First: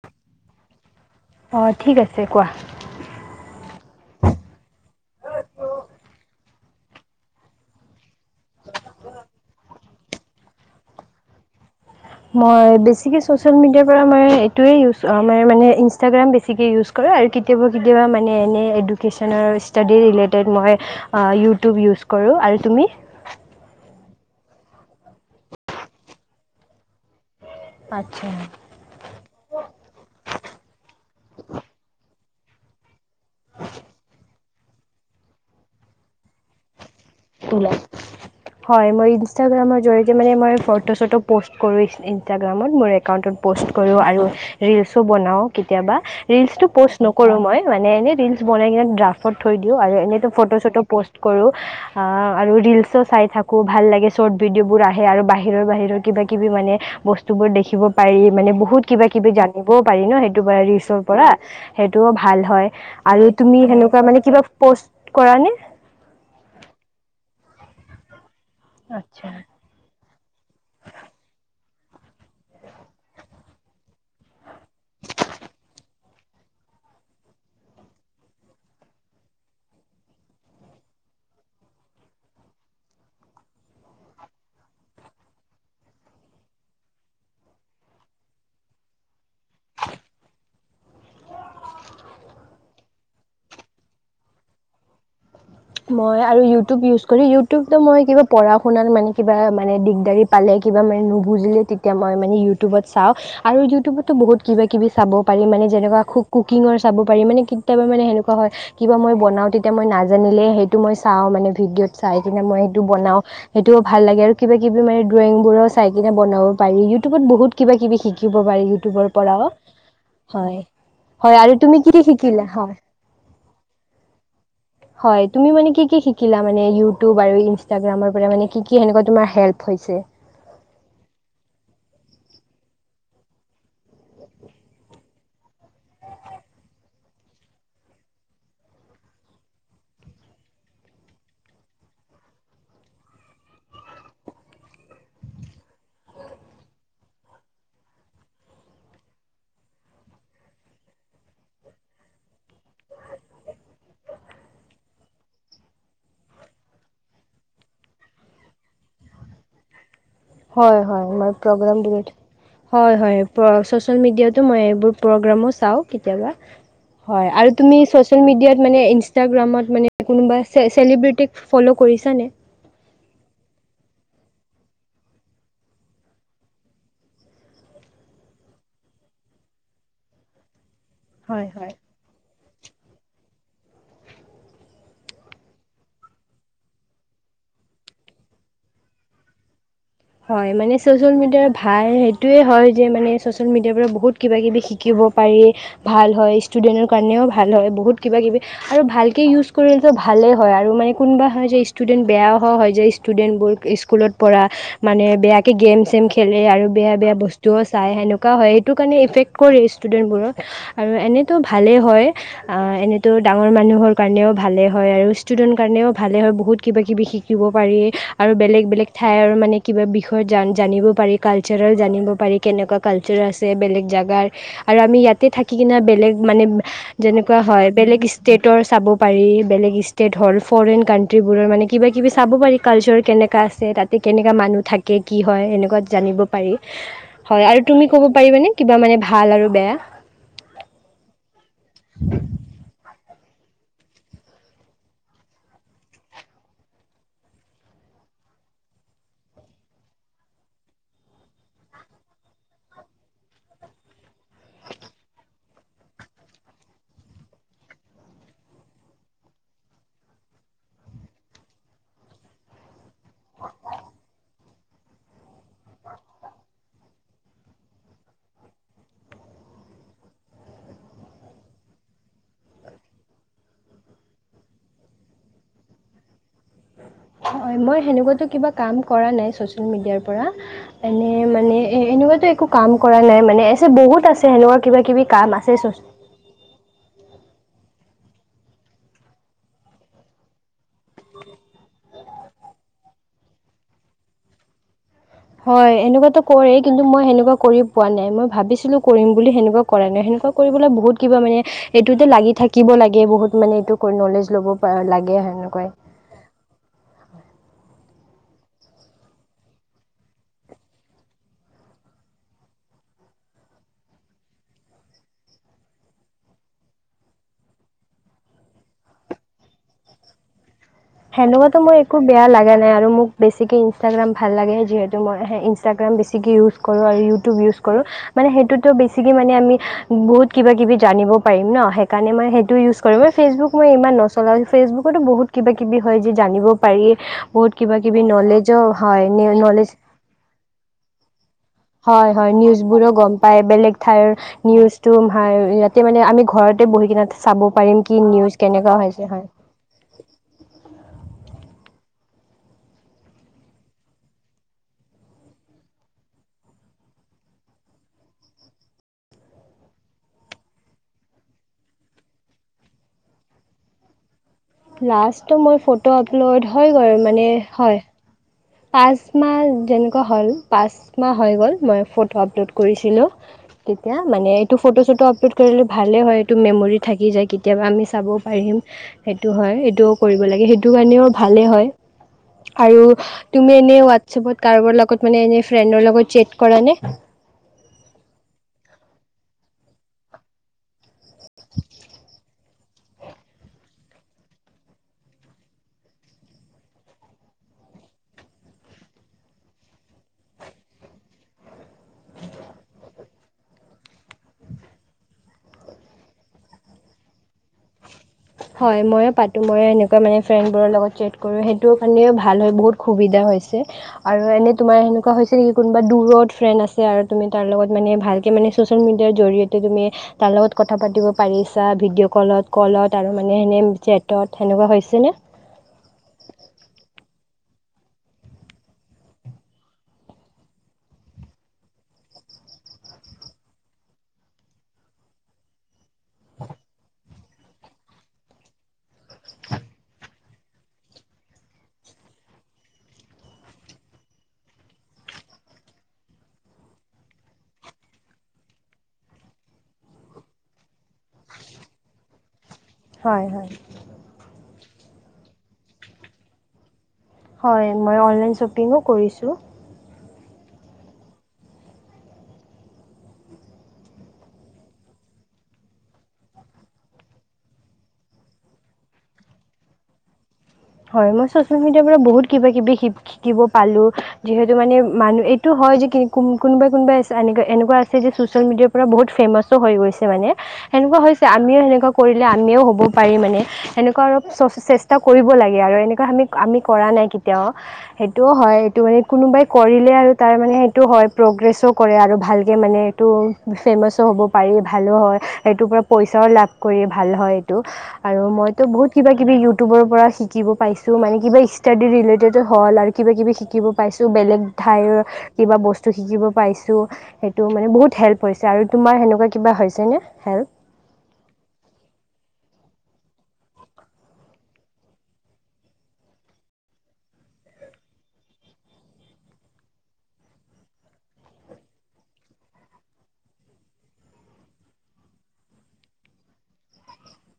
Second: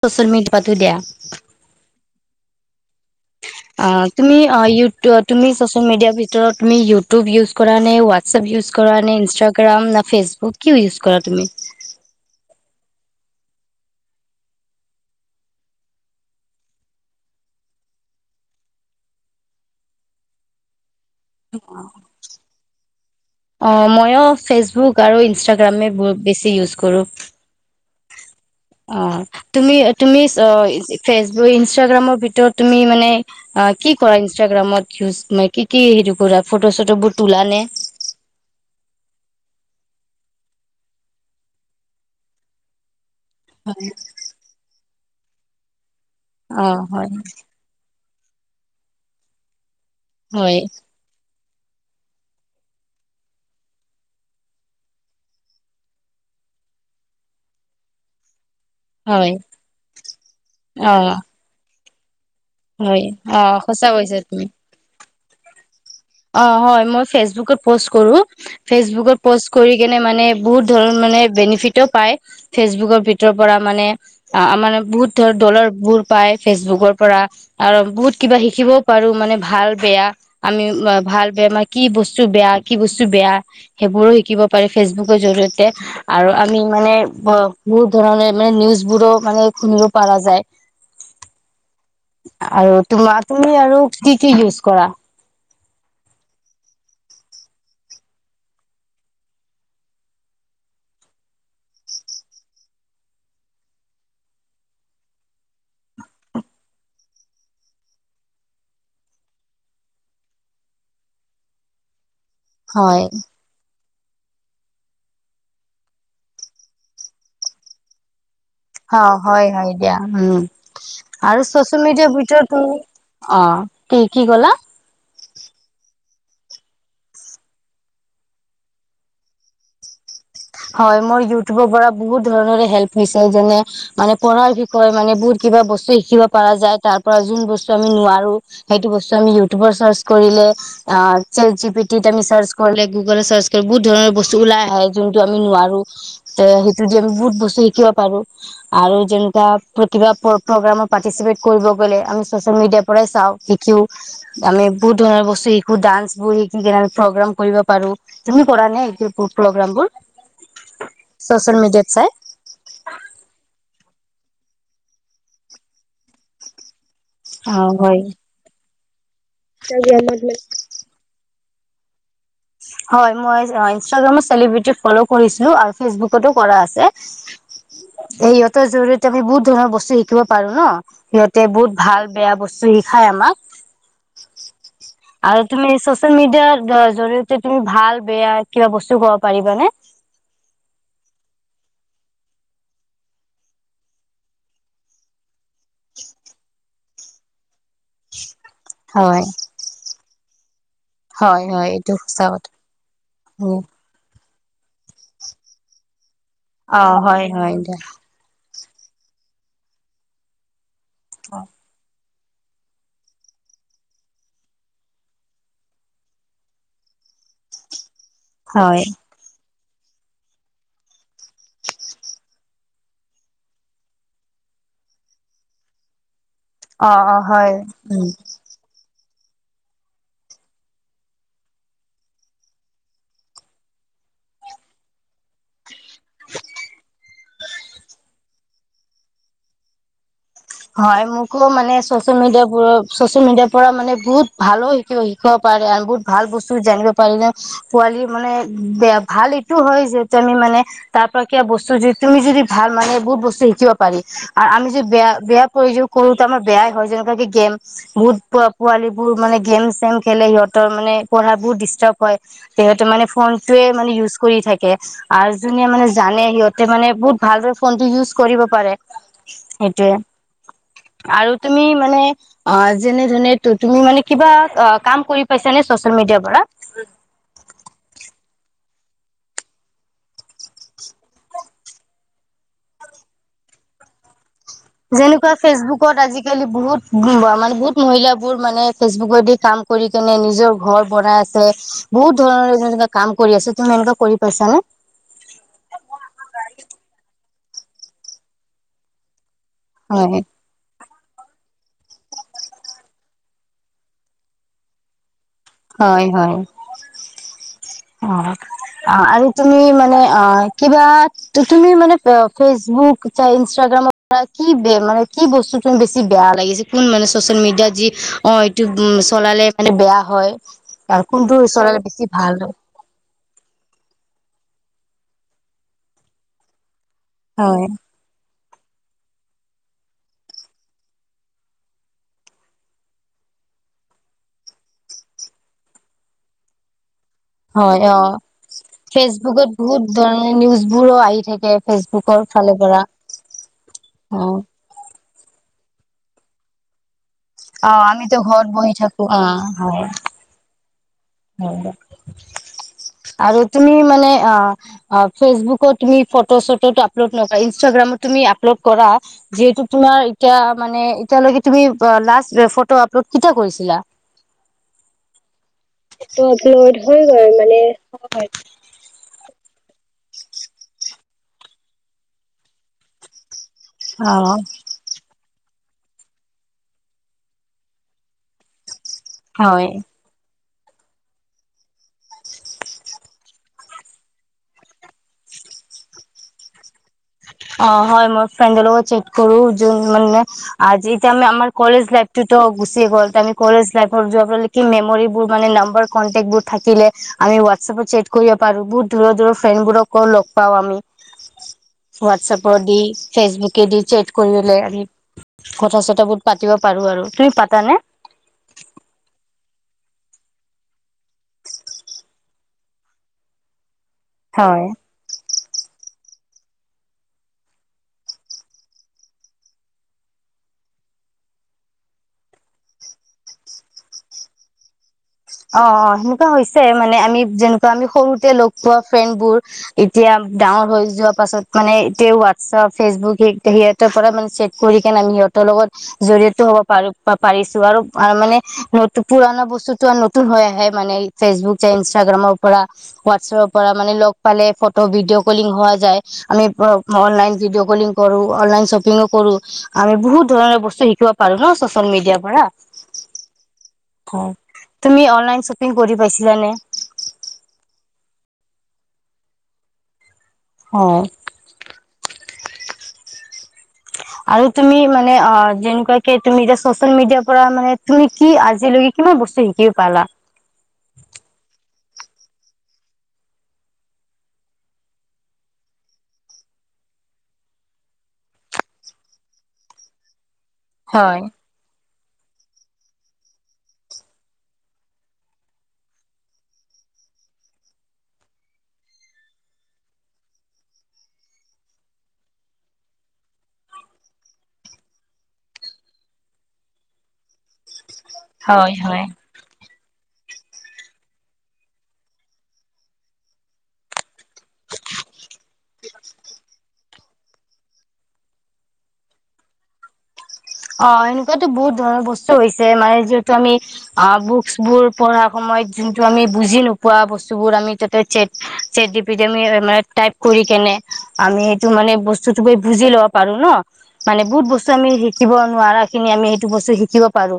Social media পাতো দিয়া। অ', ঠিক আছে কোৱা। অহ, তুমি অহ, ইউটু অহ, তুমি চছিয়াল মিডিয়াৰ ভিতৰত তুমি ইউটিউব ইউজ কৰা নে ৱাটছআপ ইউজ কৰা নে ইন্ছতাগ্ৰাম না ফেচবুক কি ইউজ কৰা তুমি? মই বেছিকে ছচিয়েল মিডিয়াৰ পৰা মই এইটোৱে ইউজ আৰু মানে ইনষ্টাগ্ৰাম বেছিকে ইউজ কৰোঁ আৰু কেতিয়াবা কেতিয়াবা মানে এনে এডুকেশ্যনৰ ষ্টাডি ৰিলেটেড মই অহ, ইউটিউব ইউজ কৰোঁ আৰু তুমি? অ', ময়ো ফেচবুক আৰু ইনষ্টাগ্ৰামে বু বেছি ইউজ কৰোঁ। আচ্ছা অ', তুমি, তুমি অ', ফেচবুক ইনষ্টাগ্ৰামৰ ভি টো তুমি মানে অ', কি কৰা নি ইনষ্টাগ্ৰামত [unintelligible] কি কি হেইটো কৰা ফটো চটো বোট তোলানে? তোলা হয়, মই ইনষ্টাগ্ৰামৰ‌ জৰিয়তে মানে মই ফটো ছটো পষ্ট কৰো ইনষ্টাগ্ৰামৰত মোৰ এক একাউণ্টত প'ষ্ট কৰোঁ আৰু ৰিলচ চো বনাও কেতিয়াবা। ৰিলচটো অ' পষ্ট হয় নকৰো মই মানে এনে ৰিলচ বনাই কেনে ড্ৰাফত থৈ দি ও আৰু এনেটো হয় ফটো চটো প'ষ্ট কৰো। আ, আৰু ৰিলচো চাই থাকো ভাল লাগে, শৰ্ট ভিডিঅ' বোৰ আহে আৰু বাহিৰৰ বাহিৰৰ কিবা কিবি মানে বস্তুবোৰ দেখিব পাৰি মানে বহু বহুত কিবা হয় কিবি জানিবও পাৰি ন? সেইটোৰ পৰা ৰিলচৰ অ' পৰা। সেইটো ভাল হয়, আৰু অ' তুমি সঁচা সেনেকুৱা কৈছা মানে কিবা তুমি। পষ্ট কৰা নে? অ', হয়, মই ফেচবুকত পষ্ট কৰো। ফেচবুকত আচ্ছা পষ্ট কৰি কেনে মানে বহুত ধৰণ মানে বেনিফিট পাই ফেচবুকৰ ভিতৰ পৰা মানে আমাৰ বহুত ধ দলাৰবোৰ পায় ফেচবুকৰ পৰা আৰু বহুত কিবা শিকিবও পাৰো মানে ভাল বেয়া আমি [unintelligible] ভাল বে মানে কি বস্তু বেয়া কি বস্তু বেয়া সেইবোৰো শিকিব পাৰে ফেচবুকৰ জৰিয়তে। আৰু আমি মানে বহুত ধৰণে মানে নিউজবোৰো মানে শুনিব পাৰা যায় আৰু তোমা তুমি আৰু কি কি ইউছ কৰা? মই আৰু ইউটিউব ইউজ কৰি, ইউটিউবতো মই কিবা পঢ়া শুনাত মানে কিবা মানে দিগদাৰি পালে কিবা মানে নুবুজিলে তেতিয়া মই মানে ইউটিউবত চাওঁ আৰু ইউটিউবতো বহুত কিবা কিবি চাব পাৰি মানে যেনেকুৱা কুকিঙৰ চাব পাৰি মানে কেতিয়াবা মানে সেনেকুৱা হয় কিবা মই বনাওঁ তেতিয়া মই নাজানিলে সেইটো মই চাওঁ মানে ভিডিঅ'ত চাই কিনে মই সেইটো হয় বনাওঁ সেইটো ভাল লাগে আৰু কিবা কিবি মানে ড্ৰয়িংবোৰো চাই কিনে বনাব পাৰি ইউটিউবত বহুত কিবা কিবি শিক অ', হয়, হয় দিয়া উম, হয় হয় আৰু তুমি চচিয়েল কি কি মিডিয়াৰ ভিতৰত শিকিলা হয় তুমি অ', কি, কি ক'? লা হয় তুমি মানে কি কি শিকিলা মানে ইউটিউব আৰু ইনষ্টাগ্ৰামৰ পৰা মানে কি কি সেনেকুৱা তোমাৰ হেল্প হৈছে? হয়, মোৰ ইউটিউবৰ পৰা বহুত ধৰণৰে হেল্প হৈছে যেনে মানে পঢ়াৰ বিষয়ে মানে বহুত কিবা বস্তু শিকিব পৰা যায় তাৰ পৰা যোন বস্তু আমি নোৱাৰো সেইটো বস্তু আমি ইউটিউবৰ চাৰ্চ কৰিলে অ', চেট জি পি টিত আমি চাৰ্চ কৰিলে গুগলত চাৰ্চ কৰি বহুত ধৰণৰ বস্তু ওলাই আহে যোন আমি নোৱাৰো তে সেইটো দি আমি বহুত বস্তু শিকিব পাৰো আৰু যেনো প্ৰতিভা প্ৰগ্ৰামত পাৰ্টিচিপেট কৰিব গ'লে আমি চচিয়েল মিডিয়াৰ পৰাই চাওঁ শিকো আমি বহুত ধৰণৰ বস্তু শিকো ডানস বোৰ শিকি কিনে আমি প্ৰগ্ৰাম কৰিব পাৰোঁ, তুমি কৰা নে সেই প্ৰগ্ৰাম বোৰ? হয়, হয়, মই চচিয়েল প্ৰগ্ৰেম মিডিয়াত চাই বোত হয়, হয় প্ৰ চ'চ চ'চিয়েল মিডিয়াতো মই এইবোৰ প্ৰগ্ৰামো চাওঁ কেতিয়াবা। হয় আৰু অ তুমি হয় চচিয়েল মিডিয়াত মানে ই ইাগ্ৰামত মানে কোনোবা চে চেলিব্ৰিটিক ফ'ল' কৰিছানে? হয় মই ইনষ্টাগ্ৰামত চেলিব্ৰিটি ফল' কৰিছিলোঁ আৰু ফেচবুকতো কৰা আছে সিহঁতৰ জৰিয়তে আমি বহুত ধৰণৰ বস্তু শিকিব পাৰোঁ ন'। সিহঁতে হয় বহুত হয় ভাল বেয়া বস্তু শিখায় আমাক। আৰু তুমি চ'চিয়েল মিডিয়াৰ জৰিয় তে তুমি ভাল বেয়া কিবা বস্তু ক'ব পাৰিবানে? হয় মানে চ'চিয়েল মিডিয়াৰ ভাল সেইটোয়ে হয় যে মানে চ'চিয়েল মিডিয়াৰ পৰা বহুত কিবা কিবি শিকিব পাৰি ভাল হয় [unintelligible] ষ্টুডেণ্টৰ কাৰণেও ভাল হয়, বহুত কিবা-কিবি আৰু ভালকে হয় ইউজ কৰিলে যে ভালেই হয় আ [unintelligible] আৰু মানে কোনোবা হয় যে এইটো ষ্টুডেণ্ট সঁচা বেয়াও কথা [unintelligible] হয় যায়, ষ্টুডেণ্টবোৰ স্কুলত। পৰা মানে বেয়া একে গেম-চেম [unintelligible] খেলে আৰু অ বেয়া-বেয়া হয় হয় বস্তুও দিয়া চায়, সেনেকুৱাও হয়। সেইটো কাৰণে ইফেক্ট কৰে ষ্টুডেণ্টবোৰক। আৰু এনেইতো ভালেই হয়। [unintelligible] এনেতো ডাঙৰ মানুহৰ কাৰণেও ভালে হয় আৰু ষ্টুডেণ্ট কাৰণেও ভালে হয়, বহুত কিবা-কিবি শিকিব পাৰি। আৰু বেলেগ হয় বেলেগ ঠাই আৰু মানে কিবা বিষয়ত জান-জানিব পাৰি। কালচাৰেল জানিব পাৰি, কেনেকুৱা কালচাৰ আছে বেলেগ জেগাৰ আৰু আমি ইয়াতে থাকি কিনে বেলেগ মানে অ অ যেনেকুৱা হয়! উম বেলেগ ষ্টেটৰ চাব পাৰি। বেলেগ ষ্টেট হ'ল ফ'ৰেইন কান্ট্ৰীবোৰৰ মানে কিবা-কিবি চাব পাৰি। কালচাৰ কেনেকা আছে, তাতে কেনেকা মানুহ থাকে। কি হয় এনেকুৱা জানিব পাৰি। হয়, আৰু তুমি ক'ব পাৰিবানে? কিবা মানে ভাল আৰু বেয়া? হয়, মোকো মানে চচিয়েল মিডিয়াৰ চচিয়েল মিডিয়াৰ পৰা মানে বহুত ভালো শিকিব শিকিব পাৰে আৰু বহুত ভাল বস্তু জানিব পাৰি পোৱালি মানে বেয়া ভাল এইটো হয়, যে, তুমি মানে তাৰ পৰা কিয়া বস্তু তুমি যদি ভাল মানে বহুত বস্তু শিকিব পাৰি। আৰু আমি যে, বেয়া বেয়া প্ৰয়োগ কৰোতো আমাৰ বেয়াই হয়, যেনেকুৱা কি গেম বহুত পো পোৱালী বোৰ মানে গেম চেম খেলে সিহঁতৰ মানে পঢ়া বোৰ ডিষ্টাৰ্ব হয়, সিহঁতে মানে ফোনটোৱে মানে ইউজ কৰি থাক আৰু যোনে মানে জানে সিহঁতে মানে বহুত ভালদৰে ফোনটো ইউজ কৰিব পাৰে সেইটোয়ে। আৰু তুমি মানে অ', যেনে ধ তুমি মানে কিবা কাম কৰি পাইছা নে চচেল মিডিয়াৰ পৰা? মই সেনেকুৱাটো কিবা কাম কৰা নাই চচিয়েল মিডিয়াৰ পৰা, এনে মানে এনেকুৱাটো একো কাম কৰা নাই মানে [unintelligible] কিবা কিবি কাম যেনেকুৱা আছে চচ ফেচবুকত আজিকালি বহুত [unintelligible] বহুত মহিল বোৰ মানে ফেচবুকত দি কাম কৰি কেনে নিজৰ ঘৰ বনাই আছে বহুত ধৰণৰে যে কাম কৰি আছে। তুমি এনেকুৱা কৰি পাইছানে। হয় এনেকুৱাতো কৰেই কিন্তু মই সেনেকুৱা কৰি পোৱা নাই। মই ভাবিছিলো কৰিম বুলি সেনেকা। কৰে নে হয় সেনেকুৱা কৰিবলৈ বহুত। কিবা মানে এইটোতে লাগি থাকিব লাগে, বহুত মানে এইটো কৰি, নলেজ ল'ব পা লাগেহে। হয়, হয়। অ', অ আৰু তুমি মানে অ', কিবা তু তুমি মানে ফ ফেচবুক ইনষ্টাগ্ৰাম পৰা কি বে মানে কি বস্তু বেছি বেয়া লাগি ম চচ মিডিয়াত যি অ', এইটো চলালে মানে বেয়া হয়। আৰু কোনটো সেনেকুৱা মই চলালে একো বেছি বেয়া ভাল হয়। লাগা নাই আৰু মোক। বেছিকে ইনষ্টাগ্ৰাম ভাল লাগে যিহেতু ম‌ই ইনষ্টাগ্ৰাম বেছিকে ইউজ। কৰো আৰু ইউটিউব ইউজ হয়, কৰু মানে সেইটোত। বেছিকে মানে আমি বহুত কিবা কিবি জানিব পাৰিম ন', সেইকাৰণে মই সেইটো ইউজ কৰিম। ফেচবুক মই ইমান নচলাওঁ, ফেচবুকতো বহুত কিবা-কিবি। কি বিষয় যি জানিব পাৰি। বহুত হয় কিবা-কিবি অ', নলেজো হয়। ন- ফেচবুকত নলেজ। বহুত ধৰণৰ নিউজ বোৰো আহি থাকে হয়, ফেচবুকৰ হয়। ফালৰ পৰা নিউজবোৰো গম পায়, বেলেগ ঠাইৰ, অ', নিউজটো। হয়, ইয়াতে মানে আমি ঘৰতে বহি কিনে। চাব পাৰিম অ', কি আমিতো নিউজ ঘৰত কেনেকুৱা বহি হৈছে থাকোঁ, হয় অ', হয়। হয়, হয়, আৰু তুমি মানে অ', অ', ফেচবুকত তুমি ফটো-চটো ত‌' আপলোড নকৰা। ইনষ্টাগ্ৰামত তুমি আপলোড কৰা, যিহেতু তোমাৰ এতিয়া মানে এতিয়ালৈকে তুমি পা লাষ্ট ফটো‌ আপলোড কেতিয়া কৰিছিলা? লাষ্টটো মই ফটো। ফটো আপলোড হৈ গল মানে, হয়। পাঁচ মাহ যেনেকুৱা হ'ল, পাঁচ মাহ হৈ গ'ল, মই ফটো আপলোড কৰিছিলোঁ। তেতিয়া অ মানে এইটো ফটো-চটো আপলোড। কৰিলো ভালেই হয় এইটো মেমৰি থাকি যায় কেতিয়াবা আমি চাব পাৰিম। সেইটো হয়, এইটোও কৰিব লাগে, সেইটো। সসেইটো কাৰণেও ভালেই হয় আৰু। তুমি এনে হোৱাটছ এপত কাৰোবাৰ লগত মানে ফ্ৰেডৰ লগত চেট কৰা নে? অ', হয় মই ফ্ৰেণ্ড লগত চেট কৰো যোন মানে আজি। আমি, আমাৰ কলেজ লাইফটো। ত গুচি গ'ল তে আমি কলেজ লাইফৰ মেমৰিবোৰ মানে নাম্বাৰ কনটেক্ট বোৰ থাকিলে আমি হোৱাটছএপত চেট কৰিব পাৰো, বহুত দূৰ দূুৰৰ ফ্ৰেণ্ডবোৰকো লগ পাওঁ আমি। হোৱাটছএপত দি ফেচবুকে দি চেট কৰি আমি কথা-চতাবোৰ পাতিব পাৰো আৰু তুমি পাতানে? হয়, ময়ো পাতো। মই এনেকুৱা মানে ফ্ৰেণ্ডবোৰৰ লগত চেট কৰোঁ সেইটো কাৰণে ভাল হয় বহুত সুবিধা হৈছে। আৰু এনে হয় তোমাৰ সেনেকুৱা হৈছে। যেনেকি কোনোবা দূৰত ফ্ৰেণ্ড আছে আৰু তুমি তাৰ লগত মানে ভালকে মানে ছ'চিয়েল মিডিয়াৰ জৰিয়তে তুমি তাৰ লগত কথা পাতিব পাৰিছা, ভিডিঅ' কলত, কলত। তাৰমানে এনেই চেটত সেনেকুৱা হৈছেনে? অ', অ', সেনেকুৱা হৈছে মানে আমি যেনেকুৱা আমি সৰুতে লগ পোৱা ফ্ৰেণ্ডবোৰ এতিয়া ডাঙৰ হৈ যোৱা পাছত, মানে, এতিয়া হোৱাটছাপ ফেচবুক স সিহঁতৰ পৰা মানে চেট কৰি কেনে আমি সিহঁতৰ লগত। জৰি়য়তো হব পাৰো পাৰিছোঁ আৰু মানে নতু পুৰণা বস্তুতো। তুৰ হৈ আহে, মানে, ফেচবুক যে ইনষ্টাগ্ৰামৰ পৰা, হোৱাটছএপৰ পৰা মানে লগ পালে ফটো ভিডিঅ' কলিং হোৱা যায়, আমি প অনলাইন ভিডিঅ' কলিং কৰো, অনলাইন শ্বপিঙো কৰো, আমি বহুত ধৰণৰ বস্তু শিকিব পাৰোঁ ন' চচিয়েল মিডিয়াৰ পৰা। হয়, হয়। হয় তুমি অনলাইন শ্বপিং কৰি পাইছিলানে? হয়, মই অনলাইন শ্বপিঙো কৰিছোঁ। হয়। আৰু তুমি মানে অ', যেনেকুৱাকে তুমি এতিয়া চচিয়েল মিডিয়াৰ পৰা মানে তুমি কি আজিলৈকে কিমান বস্তু শিকিব পালা? হয়, মই চচিয়েল মিডিয়াৰ পৰা বহুত কিবা কিবি শি শিকিব পালো যিহেতু মানে মানুহ এইটো হয় যে, কোনোবা কোনোবা এনেকুৱা আছে যে, চচিয়েল মিডিয়াৰ পৰা বহুত ফেমাচো হৈ গৈছে মানে। সেনেকুৱা হয় হৈছে আমিও সেনেকুৱা কৰিলে আমিও হ'ব পাৰি মানে সেনেকুৱা অলপ চ চেষ্টা কৰিব লাগে আৰু এনেকুৱা আমি আমি কৰা নাই কেতিয়াও সেইটোও হয়, এইটো মানে কোনোবাই কৰিলে আৰু তাৰ মানে সেইটো হয়, প্ৰগ্ৰেছো কৰে আৰু ভালকে মানে এইটো ফেমাছো হ'ব পাৰি ভালো হয়, সেইটোৰ পৰা পইচাও লাভ কৰি ভাল হয়। আৰু মইতো হয় বহুত হয় কিবা কিবি ইউ [unintelligible] পৰা শিক শিকিব পাইছো মানে কিবা ইষ্ট্যাডি ৰিলেটেডো হ'ল আৰু কিবা কিবি শিকিব পাই বেলেগ ঠাইৰ কিবা বস শিকিব পাইছোঁ সেইটো মানে বহুত হেল্প হৈছে আৰু তোমাৰ সেনেকুৱা কিবা হৈছেনে হেল্প? অ', এনেকুৱাতো বহুত ধৰণৰ বস্তু হৈছে মানে যিহেতু আমি অ', বুকচবোৰ পঢ়াৰ সময়ত যোনটো আমি বুজি নোপোৱা বস্তুবোৰ আমি তাতে ছেট ছেটগিপিটি আমি টাইপ কৰি কেনে আমি সেইটো মানে বস্তু গৈ বুজি ল'ব পাৰোঁ ন' মানে বহুত বস্তু আমি শি শিকিব নোৱাৰাখিনি আমি সেইটো বস্তু শিকিব পাৰো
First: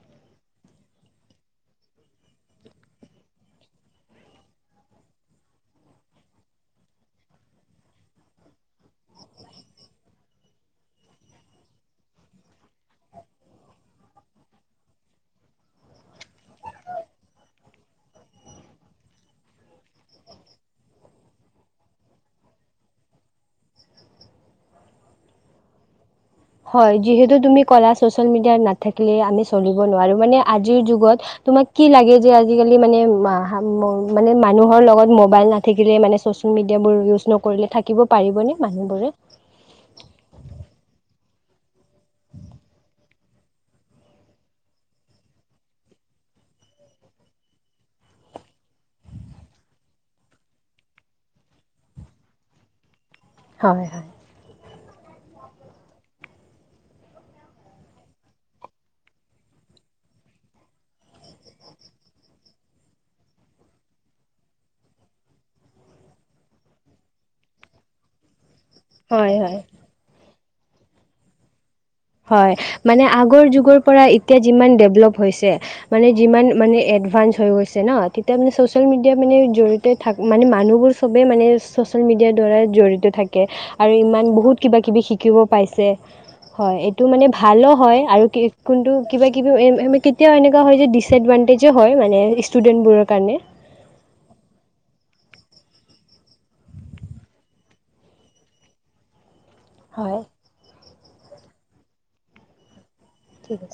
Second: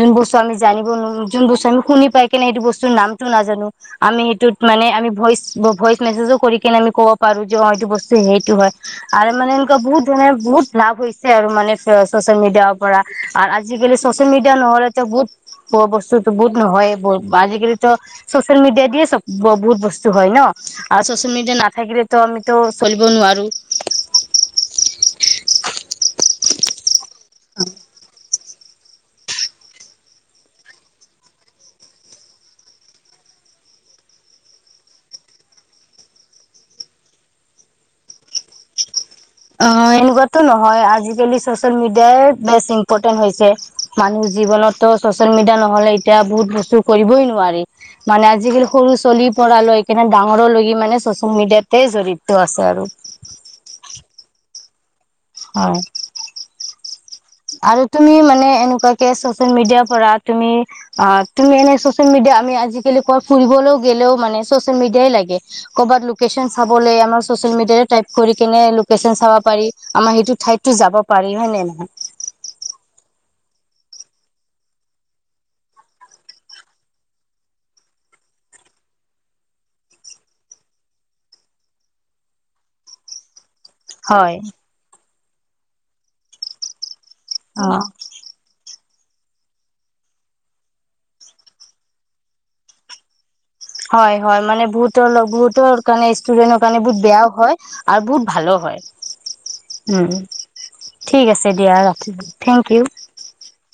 যোন বস্তু আমি জানিব যোন বস্তু আমি শুনি পাই কেনে সেইটো বস্তুৰ নামটো নাজানো আমি সেইটোত মানে আমি ভইচ ভইচ মেছেজো কৰি কিনে আমি ক'ব পাৰো যে অ', এইটো বস্তু সেইটো হয় আৰু মানে এনেকুৱা বহুত ধৰণে বহুত লাভ হৈছে আৰু মানে চচিয়াল মিডিয়াৰ পৰা আ, আজিকালি চচিয়াল মিডিয়া নহলে তো বহুত বস্তুতো [unintelligible] আজিকালিটো চচিয়াল মিডিয়া দিয়ে বহুত বস্তু হয় ন চ'চিয়াল মিডিয়া নাথাকিলে আমিতো চলিব নোৱাৰোঁ। হয়। যিহেতু তুমি ক'লা চ'চিয়েল মিডিয়া থাকিলে আমি চলিব নোৱাৰো মানে আজিৰ যুগত তোমাক কি লাগে যে আজিকালি মানে মানে মানুহৰ লগত মবাইল নাথাকিলে মানে চচিয়াল মিডিয়াবোৰ ইউজ নকৰিলে থাকিব পাৰিবনে মানুহবোৰে? অ', এনেকুৱাতো নহয় আজিকালি চ'চিয়েল মিডিয়াই বেছ ইম্পৰ্টেণ্ট হৈছে মানুহ জীৱনতো চচিয়েল মিডিয়া নহ'লে এতিয়া বহুত বস্তু কৰিবই নোৱাৰি মানে আজিকালি সৰু চলি পৰা লৈকেনে ডাঙৰলৈকে মানে চচিয়েল মিডিয়াতে জড়িত আছে আৰু। হয়, হয়। হয়। আৰু তুমি মানে এনেকুৱাকে চ'চিয়াল মিডিয়াৰ পৰা তুমি আ তুমি এনে চ'চিয়াল মিডিয়া আমি আজিকালি কোৱা ফুৰিবলৈ গ'লেও মানে চচিয়াল মিডিয়াই লাগে কোবাত লোকেচন চাবলে আমাৰ চ'চিয়াল মিডিয়াৰে টাইপ কৰি কিনে লোকেচন চাব হয় হয় পাৰি আমাৰ সেইটো ঠাইত যাব পাৰি হয় নে নহয়। হয় মানে আগৰ যুগৰ পৰা এতিয়া যিমান ডেভলপ হৈছে মানে যিমান মানে এডভান্স হৈ গৈছে ন' তেতিয়া মানে চচিয়াল মিডিয়া মানে জড়িত মানে মানুহবোৰ চবে মানে চ'চিয়াল মিডিয়াৰ দ্বাৰা জড়িত থাকে। আৰু ইমান হয় বহুত কিবা কিবি শিক শিকিব পাইছে, হয়। টো মানে ভালো অ হয় আৰু কোনটো কিবা কিবি কেতিয়াও এনেকুৱা হয় যে ডিচএডভানটেজো হয় মানে ষ্টুডেন্টবোৰৰ কাৰণে। হয়, হয় মানে বহুত বহুতৰ কাৰণে ষ্টুডেন্টৰ কাৰণে বহুত বেয়াও হয় আৰু বহুত ভালো হয়। হয় উম। ঠিক আছে দিয়া ৰাখিলোঁ থেংকইউ। ঠিক আছে